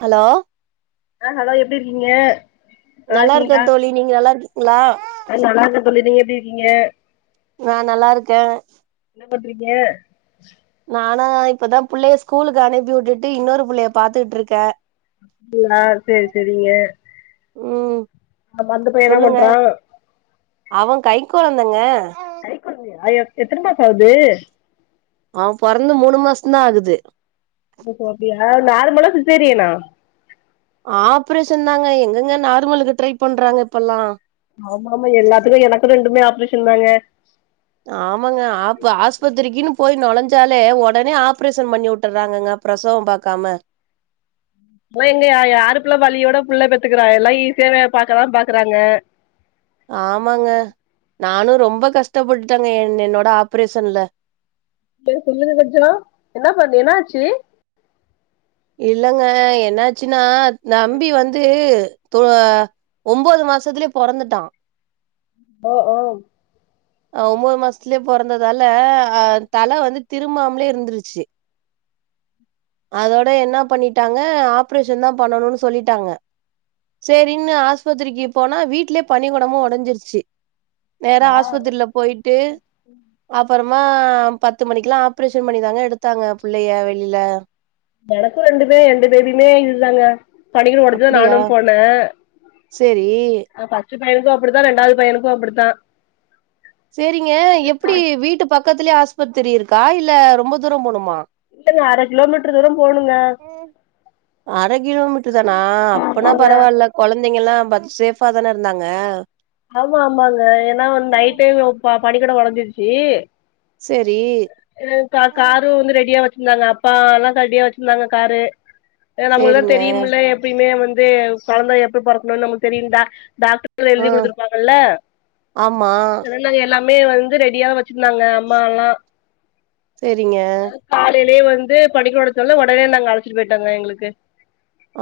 hello ஆ hello எப்டி இருக்கீங்க நல்லா இருக்கேன் தோழி நீங்க நல்லா இருக்கீங்ளா அ நல்லா இருக்க தோழி நீங்க எப்டி இருக்கீங்க நா நல்லாருக்க என்ன பண்றீங்க நானா இப்பதா புள்ளய ஸ்கூலுக்கு அனுப்பி உட்டுட்டு இன்னொரு புள்ளய பாத்துட்ருக்க அப்டிங்ளா செரி செரிங்க ம் அப்ப அந்த பைய என்னா சொல்லுங்க பண்றா அவ கைக்கொழந்தங்க கைக்கொழந்தையா எத் எத்தன மாசோ ஆவுது அவ பொறந்து மூணு மாசந்தா ஆகுது ஒஹோ அப்படியா நார்மலா சிசேரியனா ஆப்ரேஷன்தாங்க எங்கெங்க நார்மலுக்கு ட்ரை பண்றாங்க இப்பல்லா ஆமா ஆமா எல்லாத்துக்கு எனக்கு ரெண்டுமே ஆப்ரேஷன் தாங்க ஆமாங்க ஆப்பு ஆஸ்பத்திரிக்கின்னு போயி நொழைஞ்சாலே ஒடனே ஆப்ரேஷன் பண்ணி வுட்டறாங்கங்க பிரசவம் பாக்காம இப்பல்லா எங்க யா யாரு புள்ள வலியோட புள்ள பெத்துக்கிறா எல்லா ஈசியாவே பாக்கதா பாக்குறாங்க ஆமாங்க நானு ரொம்ப கஷ்டப்பட்டுட்டங்க என் என்னோட ஆப்ரேஷன்ல சேரி சொல்லுங்க கொஞ்சோ என்ன பண்ணு என்னாச்சு இல்லங்க என்னாச்சுனா தம்பி வந்து தோ அ ஒம்போது மாசத்துலே பொறந்துட்டா ஓ ஓ அ ஒம்போது மாசத்துலே பொறந்ததால அ தல வந்து திரும்பாமலே இருந்துருச்சி அதோட என்னா பண்ணிட்டாங்க ஆப்ரேஷன்தா பண்ணணுனு சொல்லிட்டாங்க சேரின்னு ஆஸ்பத்திரிக்கு போனா வீட்லே பனிக்கொடமு ஒடஞ்சிருச்சு நேரா ஆ ஆஸ்பத்திரில போயிட்டு அப்பறமா பத்து மணிக்கெல்லா ஆப்ரேஷன் பண்ணிதாங்க எடுத்தாங்க புள்ளய வெளில எனக்கு ரெண்டுமே ரெண்டு பேபிமே இதுதாங்க பனிகொடோ ஒடஞ்சிதா அப்டியா நானு போன சேரி அ ஃபர்ஸ்ட்டு பையனுக்கு அப்டிதா ரெண்டாவது பையனுக்கு அப்டிதா சேரிங்க எப்டி வீட்டு பக்கத்துலே ஆஸ்பத்திரி இருக்கா இல்ல ரொம்ப தூரோ போணுமா இல்லங்க அர கிலோமீட்டரு தூரோ போணுங்க அர கிலோமீட்டருதானா அப்பனா ஆமாங்க பரவால்ல கொழந்தைங்கல்லா பத் சேஃபாதானே இருந்தாங்க ஆமா ஆமாங்க ஏனா வந்து நைட்டே ப பனிக்கொடோ ஒடஞ்சிருச்சி சேரி ம் கா காரு வந்து ரெடியா வச்சிருந்தாங்க அப்பா எல்லா ரெடியா வச்சிருந்தாங்க காரு அ நம்ளுக்குதா சேரிங்க தெரியுமுல்ல எப்பயுமே வந்து கொழந்த எப்ப பொறக்கணுனு நமக்கு தெரியு டா டாக்டருங்களே ஆ சொல்லுவாங்கள்ல ஆமா நாங்க எல்லாமே வந்து ரெடியா வ ச்சிருந்தாங்க அம்மா எல்லா சேரிங்க காலைலே வந்து பனிகொட ஒடஞ்சதால ஒடனே நாங்க அழைச்சிட்டு போயிட்டாங்க எங்களுக்கு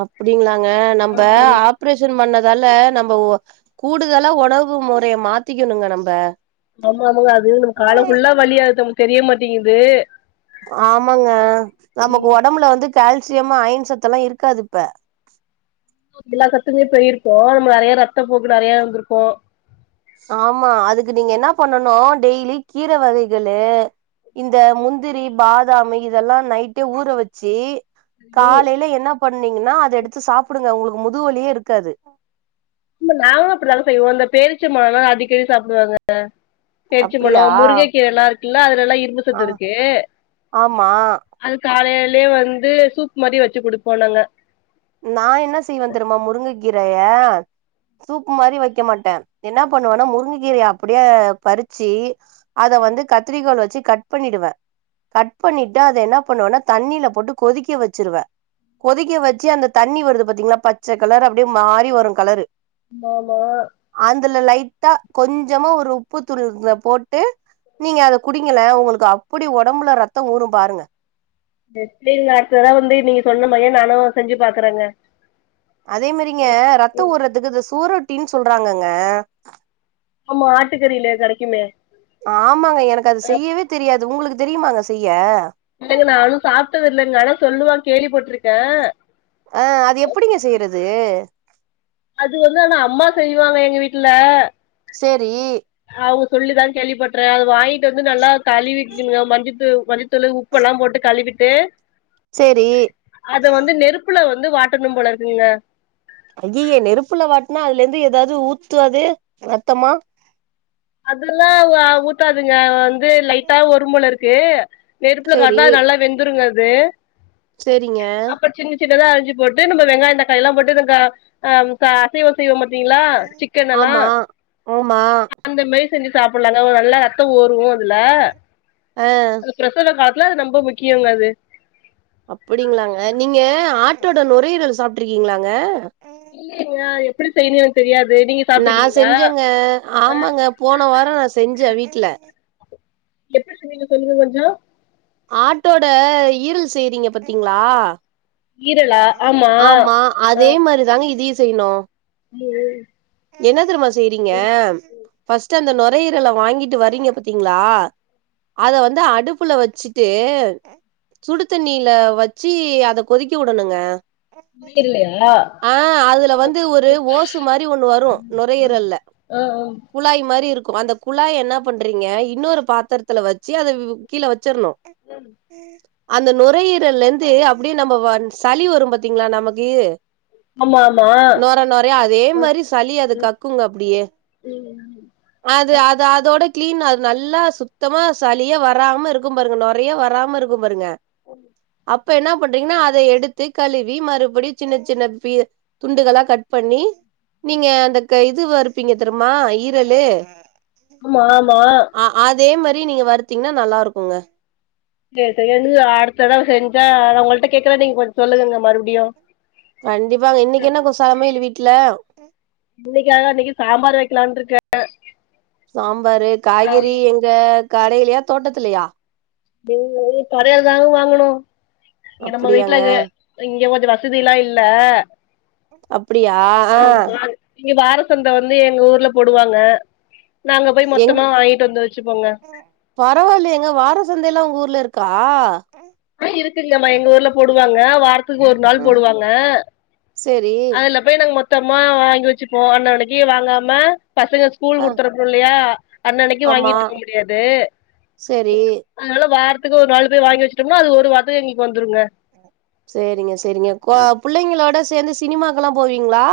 அப்டிங்ளாங்க நம்ப ஆமாங்க ஆப் ரேஷன் பண்ணதால நம்ப கூடுதலா உணவு மொறய மாத்திக்ணுங்க நம்ப ஆமாங்க அது நம்ம காலம் ஃபுல்லா வலி அது நம்மளுக்கு தெரியமாட்டிங்குது ஆமாங்க நமக்கு ஒடம்புல வந்து கால்சியம் அயன் சத்துல்லா இருக்காது இப்ப எல்லா சத்துமே போயிருக்கு நம்ம நெறைய ரத்த போக்கு நெறையா இருந்திருக்கு ஆமா அதுக்கு நீங்க என்ன பண்ணனு டெய்லி கீர வகைகளு இந்த முந்திரி பாதாமு இதெல்லா நைட்டே ஊற வச்சி காலைல என்னா பண்ணீங்கனா அத எடுத்து சாப்டுங்க ஒங்களுக்கு முதுவலியே இருக்காது இல்ல நாங்களு அப்டிதாங்க செய்வோ அந்த பேரிச்சம்பழம்லா அடிக்கடி சாப்டுவங்க த பேரிச்சம்பழோ அப்டியா முருக கீரை எல்லா இருக்குல்ல அதுலல்லா இரும்பு ஆ சத்து இருக்கு ஆமா அது காலைலே வந்து சூப் மாரி வச்சு குடுப்போ நாங்க நா என்ன செய்வேன் தெரியுமா முருங்க கீரைய சூப்பு மாரி வைக்க மாட்டே என்ன பண்ணுவேனா முருங்க கீர அப்டியே பறிச்சி அத வந்து கத்திரிக்கோள் வச்சு கட் பண்ணிடுவே கட் பண்ணிட்டு அத என்ன பண்ணுவேனா தண்ணில போட்டு கொதிக்க வச்சிருவே கொதிக்க வச்சு அந்த தண்ணி வருது பாத்தீங்லா பச்ச கலர் அப்டியே மாறி வரு கலரு ஆமா அதுல லைட்டா கொஞ்சமா ஒரு உப்பு தூள் போட்டு நீங்க அத குடிங்கலே உங்களுக்கு அப்டி உடம்புல ரத்தோ ஊரும் பாருங்க நெக்ஸ்டு [unintelligible] வந்து நீங்க சொன்ன மாரி நானு செஞ்சு பாக்குறேங்க அதே மாரிங்க ரத்தோ ஊர்றதுக்கு இந்த சூரொட்டின்னு சொல்றாங்கங்க ஆமா ஆட்டுக்கறிலே கெடைக்குமே ஆமாங்க எனக்கு அது செய்யவே தெரியாது உங்களுக்கு தெரியுமாங்க செய்ய இல்லங்க நானு சாப்ட்டது இல்லங்க ஆனா சொல்லுவாங் கேள்வி பட்ருக்கே ஆ அது எப்டிங்க செய்றது அது வந்து ஆனா அம்மா செய்வாங்க எங்க வீட்ல செரி அவுங்க சொல்லிதா கேள்விப்பட்றே அது வாங்கிட்டு வந்து நல்லா கழுவிக்குங்க மஞ்ச மஞ்ச தூள் உப்பெல்லா போட்டு கழுவிட்டு செரி அத வந்து நெருப்புல வந்து வாட்டனும் போல இருக்குதுங்க ஐயய நெருப்புல வாட்னா அதுலருந்து ஏதாது ஊத்தாது ரத்தமா அதுலல்லா ஊத்தாதுங்க வந்து லைட்டா வரும் போலருக்கு நெருப்புல சேரி காட்டுனா நல்லா வெந்துருங்க அது செரிங்க அப்றோ சின்ன சின்னதா அரிஞ்சி போட்டு நம்ம வெங்காயொ தக்காளில்லா போட்டு நம் அ அசைவம் செய்வோ பாத்திங்களா சிக்கன் எல்லா ஆமா ஆமா அந்தமேரி செஞ்சி சாப்டலாங்க நல்லா ரத்தோ ஊரு அதுல அ அது பிரசவ காலத்துல அது ரொம்ப முக்கியோங்க அது அப்டிங்ளாங்க நீங்க ஆட்டோட நுரையீரல் சாப்ட்ருக்கீங்களாங்க இல்லயேங்க எப்டி செய்யனு எனக்கு தெரியாது நீங்க நா சாப்ட்ருக்கீங்களா செஞ்சேங்க ஆமாங்க போன வாரோ நா செஞ்சே வீட்ல எப்டி செஞ்சீங்க சொல்லுங்க கொஞ்சோ ஆட்டோட ஈரல் செய்றீங்க பாத்தீங்ளா ஆமா ஆ அதே மாரிதாங்க இதயு செய்யணு ம் என்ன தெருமா செய்றீங்க ஃபஸ் ட்டு அந்த நுரையீரல வாங்கிட்டு வரீங்க பாத்தீங்ளா அத வந்து அடுப்புல வச்சு ட்டு சுடு தண்ணீல வச்சு அத கொதிக்க வுடணுங்க இல்ல இல்லலா ஆ அதுல வந்து ஒரு ஓசு மாரி ஒண்ணு வரு நொரையீரல்ல ம் ம் குழாயி மாரி இருக்கு அந்த குழாய என்ன பண்றீங்க இன்னொரு பாத்திரத்துல வெச்சு அத கீழ வெச்சிரணு ம் அந்த நுரையீரலிந்து அப்டியே நம்ம வந் சளி வரும் பாத்தீங்ளா நமக்கு ஆமா ஆமா ஆ நொர நொரயா அதே மாரி சளி அது கக்குங்க அப்டியே ம் ம் அது அது அதோட கிளீன் அது நல்லா சுத்தமா சளியே வராம இருக்கும் பாருங்க நொ ரையே வராம இருக்கும் பாருங்க உ அப்ப என்னா பண்றீங்கன்னா அத எடுத்து கழுவி மறுபடியு சின்ன சின்ன பீ துண்டுகளா கட் பண்ணி நீங்க அந்த க இது வருப்பீங்க தெர்மா ஈரலு ஆமா ஆமா ஆ அதே மாரி நீங்க வருத்தீங்கன்னா நல்லா இருக்குங்க செரி செரி என்க்கு அடுத்த தடவ செஞ்சா அத உங்கள்கிட்ட கேக்கற நீங்க கொஞ்சோ சொல்லுங்க மறுபடியு கண்டிப்பாங்க இன்னைக்கு என்ன கொ சமையலு வீட்ல இன்னைக்கா இன்னைக்கு சாம்பார் வெக்கலான்ட்டு இருக்க சாம்பாரு காய்கறி எங்க கடைலயா தோட்டத்துலயா டெய்லியு கடைலதாங்க வாங்கனு இங்க நம்ம வீட்ல அப்டியாங்க இங்க கொஞ்சோ வசதி எல்லா இல்ல அப்டியா ஆ ஆமா நிங்க வாரசந்தை வந்து எங்க ஊர்ல போடுவாங்க நாங்க போய் மொத்தமா வாங்கிட்டு வந்து வெச்சுப்போங்க பரவாயில்லயேங்க வாரசந்தையெல்லா உங்க ஊர்ல இருக்கா ம் இருக்குங்கம்மா எங்க ஊர்ல போடுவாங்க வாரத்துக்கு ஒரு நாள் ம் போடுவாங்க சேரி அதுல போய் நாங்க மொத்தமா வாங்கி வெச்சுப்போ அண்ணனைக்கு வாங்காம பசங்க ஸ்கூல் ஆ குடுத்தறப்பனுல்லயா அண்ணனைக்கு ஆமா வாங்கிட்டு இருக்க முடியாது சேரி அதனால வாரத்துக்கு ஒரு நாள் போய் வாங்கி வெச்சிட்டோம்னா அது ஒரு வாரத்துக்கு எங்களுக்கு வந்துருங்க சேரிங்க சேரிங்க கோ புள்ளைங்களோட சேந்து சினிமாக்கல்லா போவீங்ளா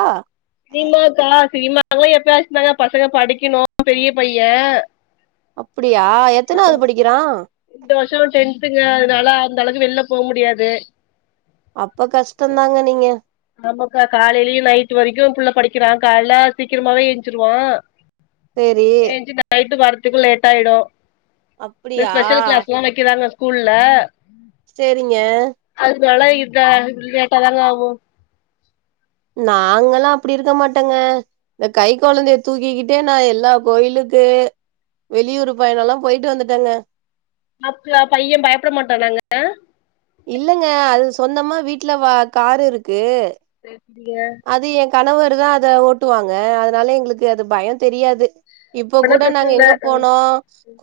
சினிமாக்கல்லா சினிமாங்ளா எப்பயாச்சுந்தாங்க பசங்க படிக்கணு பெரிய பையன் அப்டியா எத்தனாவது படிக்கிறான் இந்த வருஷோ டென்த்துங்க அதனால அந்த அளவுக்கு வெளில போ முடியாது அப்ப கஷ்டந்தாங்க நீங்க நமக்கு காலைலயு நைட் வரைக்கு புள்ள படிக்கிறான் காலைல சீக்கிரமாவே எஞ்சிருவான் சேரி ஏஞ்சு நைட்டு வர்றத்துக்கு லேட் ஆயிடு இந்த அப்டியா ஸ்பெஷல் கிளாஸ்ஸெல்லா வெக்கிறாங்க ஸ்கூல்ல சேரிங்க அதுனால இந்த லேட்டாதாங்க ஆகு நாங்கல்லா அப்டி இருக்க மாட்டங்க இந்த கை கொழந்தைய தூக்கிக்கிட்டே நா எல்லா கோயிலுக்கு வெளியூர் பயணோல்லா போயிட்டு வந்துட்டங்க அப்பா பையன் பயப்பட மாட்டானாங்க இல்லங்க அது சொந்தமா வீட்ல வா காரு இருக்கு சேரி சிரிங்க அது என் கணவர்தா அத ஓட்டு வாங்க அதனால எங்களுக்கு அது பயோந் தெரியாது இப்ப அப்பனா கூட பிரச்சன நாங்க இல்ல எங்க போனோம்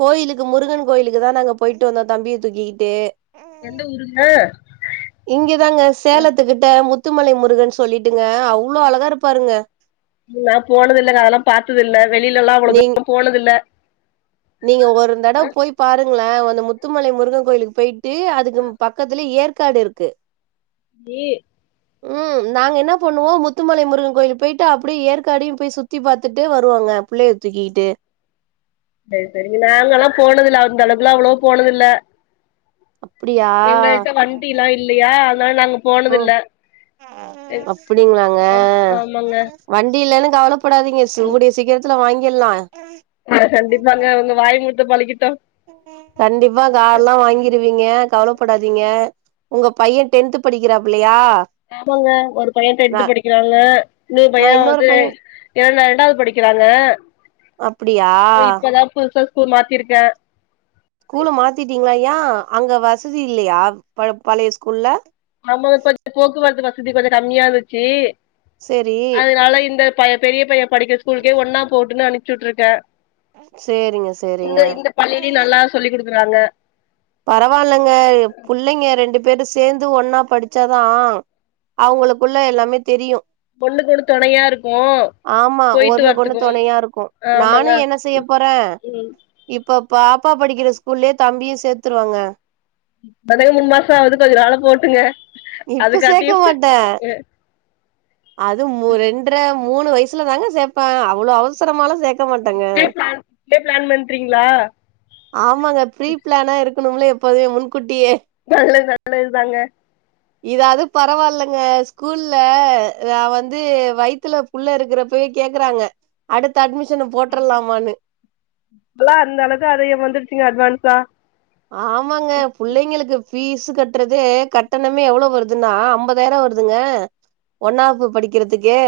கோயிலுக்கு முருகன் கோயிலுக்கு தான் நாங்க போயிட்டு வந்தோம் தம்பிய தூக்கிக்கிட்டு எந்த ஊருங்க இங்கதாங்க சேலத்துக்கிட்ட முத்துமலை முருகன் சொல்லிட்டு இங்க அவ்வளோ அழகா இருப்பாருங்க நான் போனது இல்ல அதெல்லாம் பார்த்தது இல்ல வெளில எல்லாம் நீங் அவ்வளோதா போனதில்ல நீங்க ஒரு தடவை போய் பாருங்களேன் அந்த முத்துமலை முருகன் கோயிலுக்கு போயிட்டு விட்டு அதுக்கு பக்கத்துல ஏற்காடு இருக்கு தீ ம் நாங்க என்ன பண்ணுவோம் முத்துமலைமுருகன் கோயில் போய்ட்டு அப்படியே ஏற்காடயும் போய் சுத்தி பார்த்துட்டு வருவோங்க புள்ளைய தூக்கி கிட்டு செரி செரிங்க நாங்கலாம் போனது இல்ல அந்த அளவுக்கு எல்லாம் போனதில்ல அப்படியா எங்ககிட்ட வண்டி எல்லாம் இல்லையா அதனால நாங்க போனது இல்ல அப்படிங்களாங்க ஆம் ஆமாங்க வண்டி இல்லலைன்னு கவலைப்படாதீங்க கூடிய சீக்கிரத்துல வாங்கிறலாம் கண்டிப்பாங்க உங்க வாய் முகூர்த்தம் பலிக்கட்டும் கண்டிப்பா கார் எல்லாம் வாங்கிருவீங்க கவலைப்படாதீங்க உங்க பையன் டென்த் படிக்கிறாப்பில்லையா ஆமாங்க ஒரு பையன் டென்த்து படிக்கிறாங்க இன்னொரு நா பையன் இன்னொரு வந்து பைய இரண்டாவது படிக்கிறாங்க அப்டியா இப்பதான் புதுசா ஸ்கூல் மாத்திருக்கேன் ஸ்கூல மாத்திட்டீங்களா யான் அங்க வசதி இல்லையா பழைய ஸ்கூல்ல நம்ம கொஞ்சம் போக்குவரத்து வசதி கொஞ்சம் கம்மியா இருந்துச்சு சேரி அதனால இந்த பையன் பெரிய பையன் படிக்க ஸ்கூலுக்கே ஒன்னா போட்டுன்னனு அனுப்சுட்டு இருக்கேன் சேரிங்க சேரிங்க பள்ளிலயும் நல்லா சொல்லி் கொடுக்குறாங்க பரவாயில்லைங்க புள்ளைங்க ரெண்டு பேரும் சேர்ந்து ஒன்னா படிச்சாதான் அவங்களுக்குள்ள எல்லாமே தெரியும் ஒண்ணுக்கு ஒண்ணு துணையா இருக்கும் ஆமா ஒண்ணுக்கு ஒண்ணு துணையா இருக்கும் ஆமாங்க நானும் என்ன செய்ய போறேன் ம் இப்போ பாப்பா படிக்கிற ஸ்கூல்லயே தம்பியும் சேர்த்துருவாங்க இப்பதானே மூனு மாசம் ஆகுது கொஞ்சம் நாளும் போட்டுங்க அது இப்ப சேக்க காட்டியும் மாட்டே அது ரெண்டரை மூணு வயசுல தாங்க சேர்ப்பாங்க அவ்வளவு அவசரமா இப்பயே பிளான் இப்படி பிளான் பண்றீங்களா ஆமாங்க ப்ரீ பிளானா இருக்கணும்ல எப்போதுமே முன்கூட்டியே நல்லது நல்லதுதாங்க இதாவது பரவால்லங்க ஸ்கூல்ல நான் வந்து வயத்துல புள்ள இருக்கிறப்பவே கேக்குறாங்க அடுத்த அட்மிஷன் போட்டுரலாமான்னு இப்பலாம் அந்த அளவுக்கு அதையும் வந்துருச்சுங்க அட்வான்ஸா ஆமாங்க பிள்ளைங்களுக்கு பீஸ் கட்டுறது கட்டணமே எவ்வளவு வருதுன்னா ஐம்பதாயிரம் வருது ங்க ஒன்னாப்பு படிக்கிறதுக்கே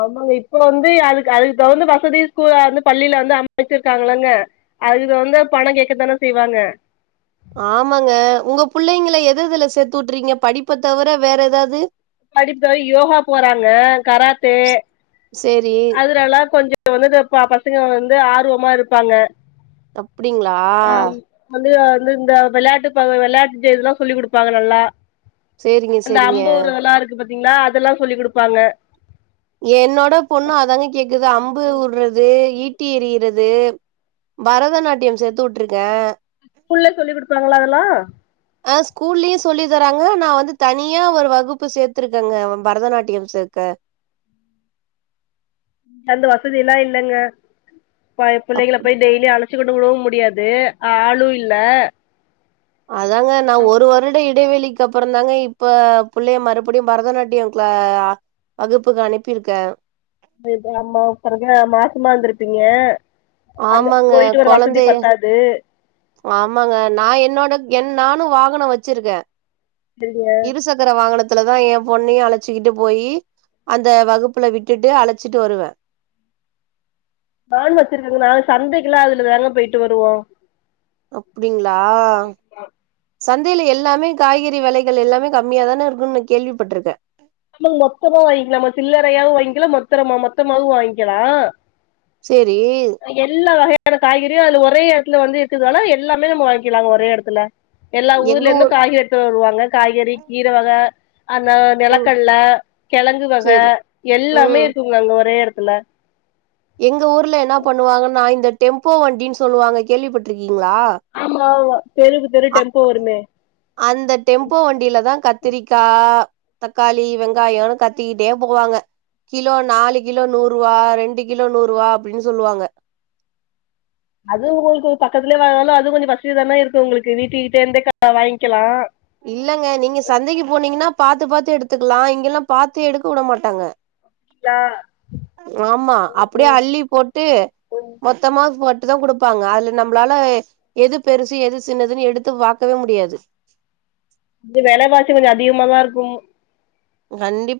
ஆமாங்க இப்போ வந்து அதுக்கு அதுக்கு தகுந்த வசதி வந்து பள்ளியில வந்து அமைச்சிருக்காங்களங்க அதுக்கு வந்து பணம் கேக்கதானே செய்வாங்க ஆமாங்க உங்க புள்ளைங்களை எது எதுல சேர்த்து விட்டுறீங்க படிப்ப தவிர வேற எதாவது படிப்புவ யோகா போறாங்க கராத்தே சேரி அதுரலா கொஞ்ச வந்துது ப பசங்க வந்து ஆருவமா இருப்பாங்க அப்டிங்ளா ஆம் வந்து வந்து இந்த வெள்யாட்டு ப வெள்யாட்டு ஜெ இதுல்லா சொல்லி் இதுடுப்பாங்க நல்லா சேரிங்க அந்த சேரிங்க அம்பு உற்றதல்லா இருக்கு பத்தீங்ளா அதல்லா சொல்லி் குடுப்பாங்க என்னோட பொண்ணு அதாங்க கேக்குது அம்பு உட்றது ஈட்டி எரிய்யிறது பரதநாட்டியம் சேத்து உட்ருக்க கூல்லே சொல்லி் குடுப்பாங்ளா அதல்லா அ ஸ்கூல்லியு சொல்லி தராங்க நா வந்து தனியா ஒரு வகுப்பு சேத்துருக்கங்க வ பரதநாட்டியம் சேக்க அந்த வசதி எல்லா இல்லங்க பய புள்ளங்கள அப்டி போய் டெய் லி அழச்சு கொண்டு உடவு முடியாது ஆளு இல்ல அதாங்க நா ஒரு வருட இழ் டேவேளிக்கு அப்பறந்தாங்க இப்ப புள்ளய மறுபடியு பரதநாட்டியம் க்ளே அ வகுப்புக்கு அனிப்பிருக்க தே இத அம்மாவு பாருங்க மாசமா இந்துருப்பீங்க அந்த ஆமாங்க போயிட்டு வர வசதி கொழந்தை பத்தாத் து ஆமாங்க நா என்னோடக் என் நானு வாகன வச்சிருக்க சரிங்க இருசக் க்குர வாகனத்துலதா ஏ பொண்ணயு அழச்சுக்கிட்டு போயி அந்த வகுப்புல விட்டுட்டு அழச்சிட்டு வருவ நானு வச்சிருக்கங்க நா சந்தைக்குலா அதுல தாங்க பெய்ட்டு வருவோ அப்டிங்ளா சந்தைல எல்லாமே காய்கறி வெலைகள் எல்லாமே கம்மியா தான இருக்குன் ந கேள்விப்பட்ருக்க ஆமா மொத்தமா வாங்க்கிலாமா சில்லறயாவு வாங்க்கிலா மொத்தரமா மொத்தமாவு வாங்கெலா சேரி எல்லா வகையான காய்கறியு அதுல ஒரே எடத்துல வந்து இருக்கதுனால எல்லாமே நம்ம வாங்க்கிலாங்க ஒரே எடத்துல எல்லா எங்க ஊர்லேந்து ஊர் காய்கறி எட்த்துரு வருவாங்க காய்கறி கீர வக அந்த ம் கட்ல கெழங்கு வக சேரி எல்லாமே ம் இருக்குங்க அங்க ஒரே எடத்துல எங்க ஊர்ல என்னா பண்ணுவாங்கன்னா இந்த டெம்போ வண்டின் சொல்லுவாங்க கேள்விப்பட்ருக்கீங்ளா ஆம்மாவுவா தெருவ்க்கு தெரு டெம்போ வருமே அந்த டெம்போ வண்டிலதா கத்துரிக்கா தக்காளி வெங்காயோன்னு கத்திக்கிட்டே போவாங்க கிலோ நாலு கிலோ நூறுவா ரெண்டு கிலோ நூறுவா அப்புடின் சொல்லுவாங்க அது உங்ளுக்கு பக்கத்துலே வாங்கதால அது கொஞ்சோ வஸ்திதான இருக்கு உங்ளுக்கு வீட்டு கிட்டேந்தே கா வாங்கெலா இல்லங்க நீங்க சந்தைக்கி போனீங்கினா பாத்து பாத்து எடுத்துக்குலா இங்கெல்லா பாத்தே எடுக்க உட மாட்டாங்க நா ஆம்மா அப்புடே அள்ளி போட்டு மொத் த்தமாத் போட்டுதா குடுப்பாங்க அதுல நம்ப்ளால எது பெருசு எது சின்னதுன் எடுத்து பாக்கவே முடியாது இது வெலவாசி கொஞ்ச அதிகமாதா இருக்கு கண்டிப்பா